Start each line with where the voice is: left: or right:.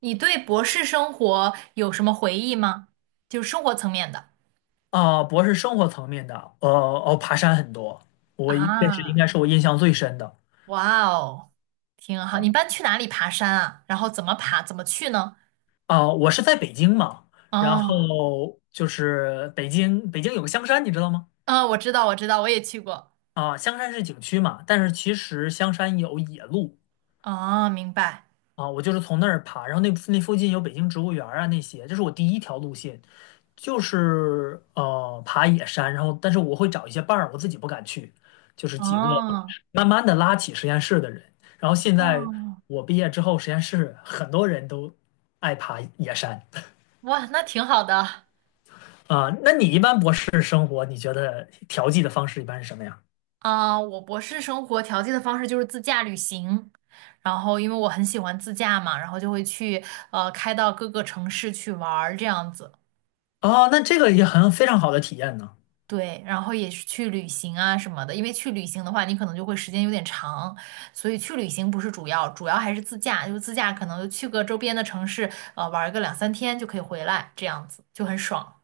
right: 你对博士生活有什么回忆吗？就是生活层面的。
left: 博士，生活层面的，爬山很多，我一这是应
right: 啊，
left: 该是我印象最深的。
right: 哇哦，挺好。你一般去哪里爬山啊？然后怎么爬？怎么去呢？
left: 我是在北京嘛，然后
right: 哦，
left: 北京有个香山，你知道吗？
right: 啊，我知道，我知道，我也去过。
left: 香山是景区嘛，但是其实香山有野路。
right: 哦，明白。
left: 我就是从那儿爬，然后那附近有北京植物园儿啊那些，这是我第一条路线，就是爬野山，然后但是我会找一些伴儿，我自己不敢去，就是几个。
right: 哦。
left: 慢慢的拉起实验室的人。然后现在
right: 哦。
left: 我毕业之后，实验室很多人都爱爬野山。
right: 哇，那挺好的。
left: 啊。那你一般博士生活，你觉得调剂的方式一般是什么呀？
right: 啊，我博士生活调剂的方式就是自驾旅行。然后，因为我很喜欢自驾嘛，然后就会去开到各个城市去玩儿这样子。
left: 哦，那这个也很非常好的体验呢。
right: 对，然后也是去旅行啊什么的，因为去旅行的话，你可能就会时间有点长，所以去旅行不是主要，主要还是自驾，就自驾可能就去个周边的城市，玩个两三天就可以回来，这样子就很爽。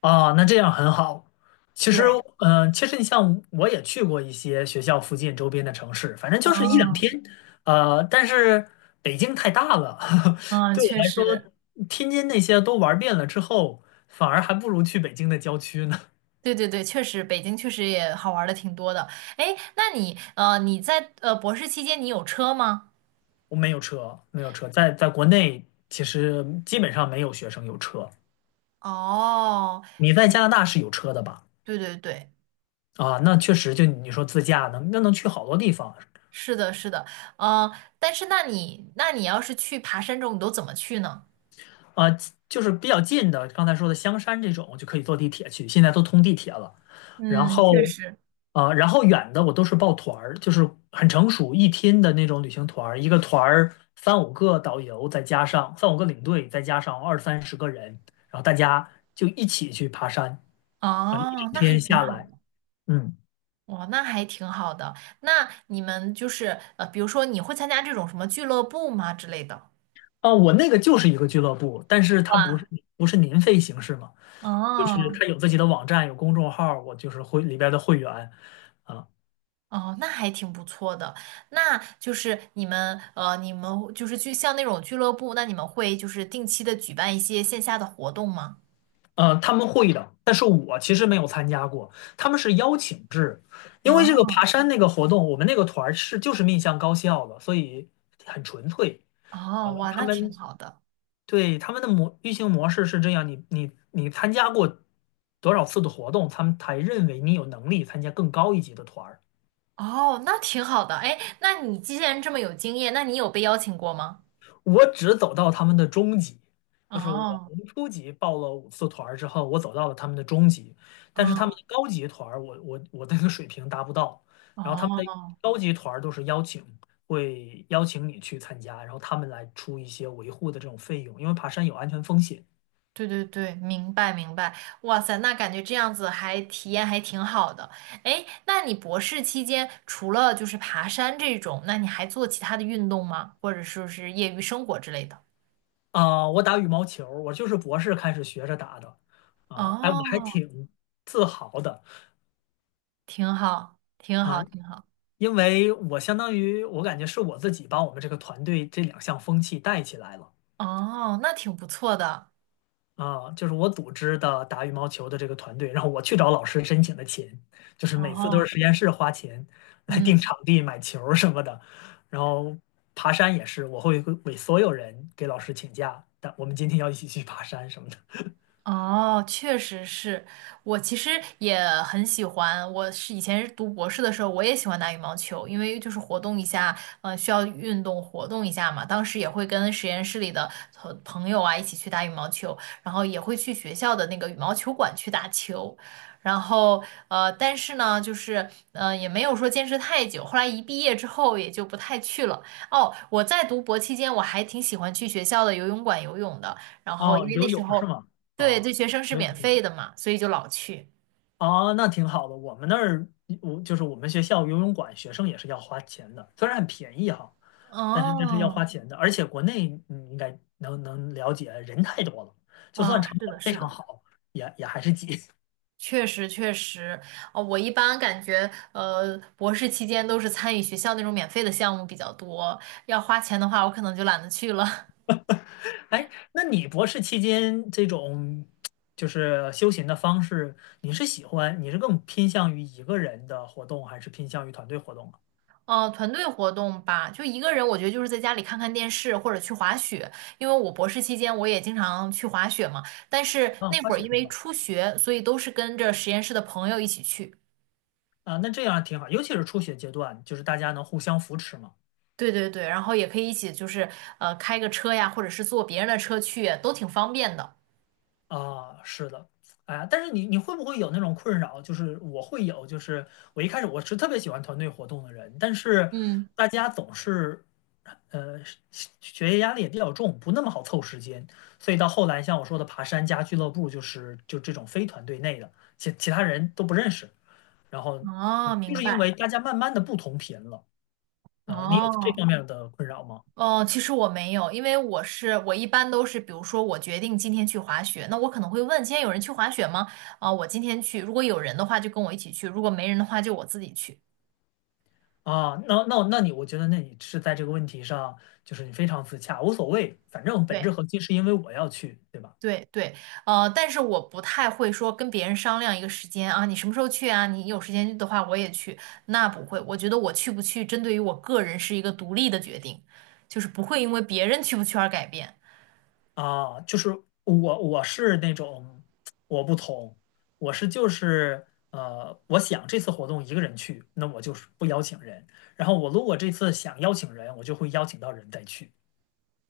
left: 啊，那这样很好。其实，
right: 对。
left: 其实你像我也去过一些学校附近周边的城市，反正就是一两
right: 嗯
left: 天。呃，但是北京太大了，
right: 嗯，
left: 对我
right: 确
left: 来
right: 实。
left: 说，天津那些都玩遍了之后，反而还不如去北京的郊区呢。
right: 对对对，确实，北京确实也好玩的挺多的。哎，那你你在博士期间你有车吗？
left: 我没有车，没有车，在国内其实基本上没有学生有车。
right: 哦，
left: 你在加拿大是有车的吧？
right: 对对对，
left: 啊，那确实，就你说自驾能，那能去好多地方。
right: 是的，是的。嗯，但是那你那你要是去爬山这种，你都怎么去呢？
left: 啊，就是比较近的，刚才说的香山这种就可以坐地铁去，现在都通地铁了。然
right: 嗯，确
left: 后
right: 实。
left: 啊，然后远的我都是报团儿，就是很成熟一天的那种旅行团儿，一个团儿三五个导游，再加上三五个领队，再加上二三十个人，然后大家就一起去爬山。啊，一整
right: 哦，那还
left: 天
right: 挺
left: 下
right: 好的。
left: 来，嗯，
right: 哇，那还挺好的。那你们就是呃，比如说你会参加这种什么俱乐部吗之类的？
left: 啊，我那个就是一个俱乐部，但是它不是
right: 哇。
left: 不是年费形式嘛，就是
right: 哦
left: 它有自己的网站，有公众号我就是会里边的会员，啊，
right: 哦，那还挺不错的。那就是你们你们就是去像那种俱乐部，那你们会就是定期的举办一些线下的活动吗？
left: 呃，他们会的，但是我其实没有参加过，他们是邀请制，因为这个爬
right: 哦。
left: 山那个活动，我们那个团儿就是面向高校的，所以很纯粹，
right: 哦，哇，
left: 他
right: 那挺
left: 们
right: 好的。
left: 对，他们的运行模式是这样，你参加过多少次的活动，他们才认为你有能力参加更高一级的团儿。
right: 哦，那挺好的。哎，那你既然这么有经验，那你有被邀请过吗？
left: 我只走到他们的中级，就是我
right: 哦。
left: 从初级报了五次团儿之后，我走到了他们的中级，但是他们
right: 嗯。
left: 的高级团儿，我的那个水平达不到。然后他们的
right: 哦。
left: 高级团儿都是邀请，会邀请你去参加，然后他们来出一些维护的这种费用，因为爬山有安全风险。
right: 对对对，明白明白。哇塞，那感觉这样子还体验还挺好的。哎，那你博士期间除了就是爬山这种，那你还做其他的运动吗？或者说是业余生活之类的？
left: 我打羽毛球我就是博士开始学着打的。哎，我还
right: 哦。
left: 挺自豪的。
right: 挺好，挺
left: 啊、
right: 好，挺好。
left: 因为我相当于我感觉是我自己把我们这个团队这两项风气带起来了。
right: 哦，那挺不错的。
left: 就是我组织的打羽毛球的这个团队，然后我去找老师申请的钱，就是每次都是
right: 哦。
left: 实验室花钱来定
right: 嗯。
left: 场地、买球儿什么的，然后爬山也是，我会为所有人给老师请假，但我们今天要一起去爬山什么的。
right: 哦，确实是，我其实也很喜欢。我是以前是读博士的时候，我也喜欢打羽毛球，因为就是活动一下，嗯，需要运动活动一下嘛。当时也会跟实验室里的朋友啊一起去打羽毛球，然后也会去学校的那个羽毛球馆去打球。然后但是呢，也没有说坚持太久。后来一毕业之后，也就不太去了。哦，我在读博期间，我还挺喜欢去学校的游泳馆游泳的。然后因
left: 哦，
right: 为那
left: 游
right: 时
left: 泳是
right: 候
left: 吗？
right: 对，
left: 哦，
right: 对学生是
left: 没有。
right: 免费的嘛，所以就老去。
left: 哦，那挺好的。我们那儿，我就是我们学校游泳馆，学生也是要花钱的，虽然很便宜哈，但是这是要
right: 哦。
left: 花钱的。而且国内你应该能了解，人太多了，就算
right: 啊，
left: 场
right: 是
left: 馆
right: 的，
left: 非
right: 是
left: 常
right: 的。
left: 好，也还是挤。
right: 确实确实。哦，我一般感觉，博士期间都是参与学校那种免费的项目比较多，要花钱的话，我可能就懒得去了。
left: 哎，那你博士期间这种就是休闲的方式，你是喜欢，你是更偏向于一个人的活动，还是偏向于团队活动啊？
right: 哦，团队活动吧，就一个人，我觉得就是在家里看看电视或者去滑雪，因为我博士期间我也经常去滑雪嘛，但是
left: 啊，
right: 那
left: 滑
right: 会儿
left: 雪
right: 因
left: 很
right: 为
left: 棒。
right: 初学，所以都是跟着实验室的朋友一起去。
left: 啊，那这样挺好，尤其是初学阶段，就是大家能互相扶持嘛。
right: 对对对，然后也可以一起就是开个车呀，或者是坐别人的车去，都挺方便的。
left: 啊，是的，哎呀，但是你会不会有那种困扰？就是我会有，就是我一开始我是特别喜欢团队活动的人，但是
right: 嗯。
left: 大家总是，呃，学业压力也比较重，不那么好凑时间，所以到后来像我说的爬山加俱乐部，就这种非团队内的，其他人都不认识，然后
right: 哦，
left: 就
right: 明
left: 是因
right: 白。
left: 为大家慢慢的不同频了，呃，你有这
right: 哦。
left: 方面的困扰吗？
right: 哦，其实我没有，因为我一般都是，比如说我决定今天去滑雪，那我可能会问今天有人去滑雪吗？啊，我今天去，如果有人的话就跟我一起去，如果没人的话就我自己去。
left: 啊，那你，我觉得那你是在这个问题上，就是你非常自洽，无所谓，反正本质
right: 对。
left: 核心是因为我要去，对吧？
right: 对对，但是我不太会说跟别人商量一个时间啊，你什么时候去啊？你有时间的话我也去，那不会。我觉得我去不去，针对于我个人是一个独立的决定，就是不会因为别人去不去而改变。
left: 啊，就是我是那种我不同，我就是，我想这次活动一个人去，那我就是不邀请人，然后我如果这次想邀请人，我就会邀请到人再去，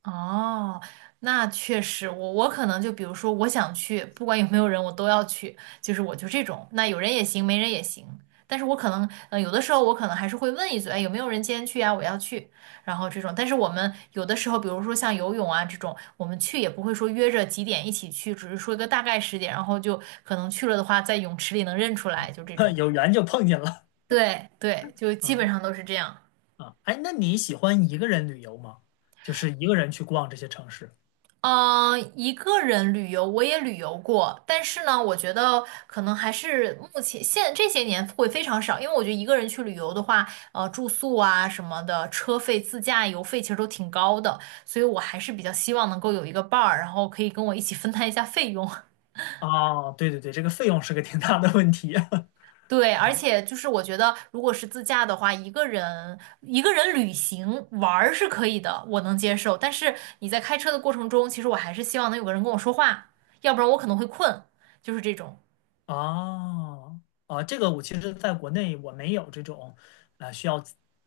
right: 哦，那确实，我可能就比如说，我想去，不管有没有人，我都要去，就是我就这种，那有人也行，没人也行。但是我可能，有的时候我可能还是会问一嘴，哎，有没有人今天去啊？我要去，然后这种。但是我们有的时候，比如说像游泳啊这种，我们去也不会说约着几点一起去，只是说一个大概时间，然后就可能去了的话，在泳池里能认出来，就这 种。
left: 有缘就碰见了，
right: 对对，就基本
left: 啊。
right: 上都是这样。
left: 啊，哎，那你喜欢一个人旅游吗？就是一个人去逛这些城市？
right: 嗯，一个人旅游我也旅游过，但是呢，我觉得可能还是目前现这些年会非常少，因为我觉得一个人去旅游的话，住宿啊什么的，车费、自驾游费其实都挺高的，所以我还是比较希望能够有一个伴儿，然后可以跟我一起分摊一下费用。
left: 啊，对对对，这个费用是个挺大的问题。
right: 对，而且就是我觉得，如果是自驾的话，一个人旅行玩儿是可以的，我能接受。但是你在开车的过程中，其实我还是希望能有个人跟我说话，要不然我可能会困，就是这种。
left: 哦，啊，这个我其实在国内我没有这种，需要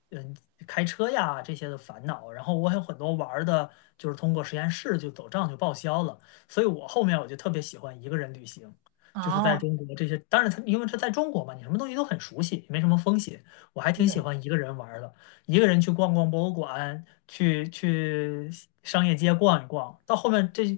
left: 嗯开车呀这些的烦恼。然后我有很多玩儿的，就是通过实验室就走账就报销了。所以我后面我就特别喜欢一个人旅行，就是在
right: 哦，
left: 中国这些，当然它因为它在中国嘛，你什么东西都很熟悉，没什么风险。我还挺喜
right: 对，
left: 欢一个人玩儿的，一个人去逛逛博物馆，去商业街逛一逛。到后面这。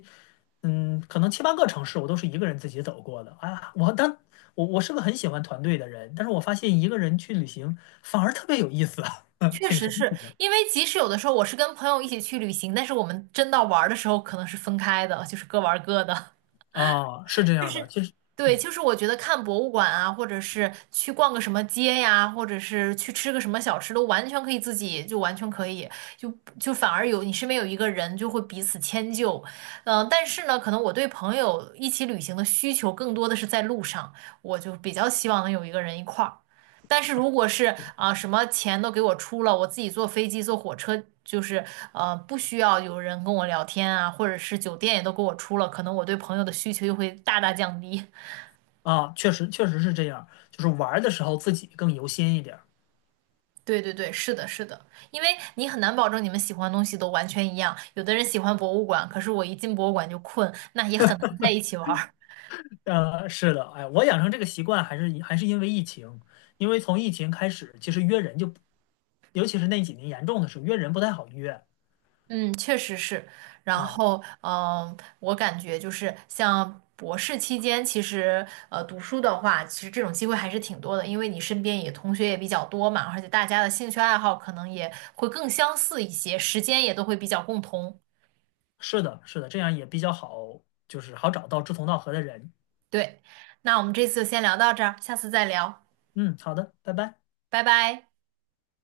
left: 嗯，可能七八个城市我都是一个人自己走过的啊。我当我我是个很喜欢团队的人，但是我发现一个人去旅行反而特别有意思，嗯
right: 确
left: 挺
right: 实
left: 神奇
right: 是
left: 的。
right: 因为即使有的时候我是跟朋友一起去旅行，但是我们真到玩儿的时候可能是分开的，就是各玩儿各的。
left: 啊。是这
right: 就
left: 样的，
right: 是
left: 其实
right: 对，
left: 嗯
right: 就是我觉得看博物馆啊，或者是去逛个什么街呀，或者是去吃个什么小吃，都完全可以自己，就完全可以，就就反而有你身边有一个人，就会彼此迁就。嗯，但是呢，可能我对朋友一起旅行的需求更多的是在路上，我就比较希望能有一个人一块儿。但是如果是啊，什么钱都给我出了，我自己坐飞机坐火车，就是不需要有人跟我聊天啊，或者是酒店也都给我出了，可能我对朋友的需求又会大大降低。
left: 啊，确实确实是这样，就是玩儿的时候自己更游心一点儿。
right: 对对对，是的，是的，因为你很难保证你们喜欢的东西都完全一样，有的人喜欢博物馆，可是我一进博物馆就困，那也很难在一起玩儿。
left: 呃，是的，哎，我养成这个习惯还是因为疫情，因为从疫情开始，其实约人就，尤其是那几年严重的时候，约人不太好约。
right: 嗯，确实是。然
left: 啊。
right: 后，嗯，我感觉就是像博士期间，其实读书的话，其实这种机会还是挺多的，因为你身边也同学也比较多嘛，而且大家的兴趣爱好可能也会更相似一些，时间也都会比较共同。
left: 是的，是的，这样也比较好，就是好找到志同道合的人。
right: 对，那我们这次就先聊到这儿，下次再聊，
left: 嗯，好的，拜拜。
right: 拜拜。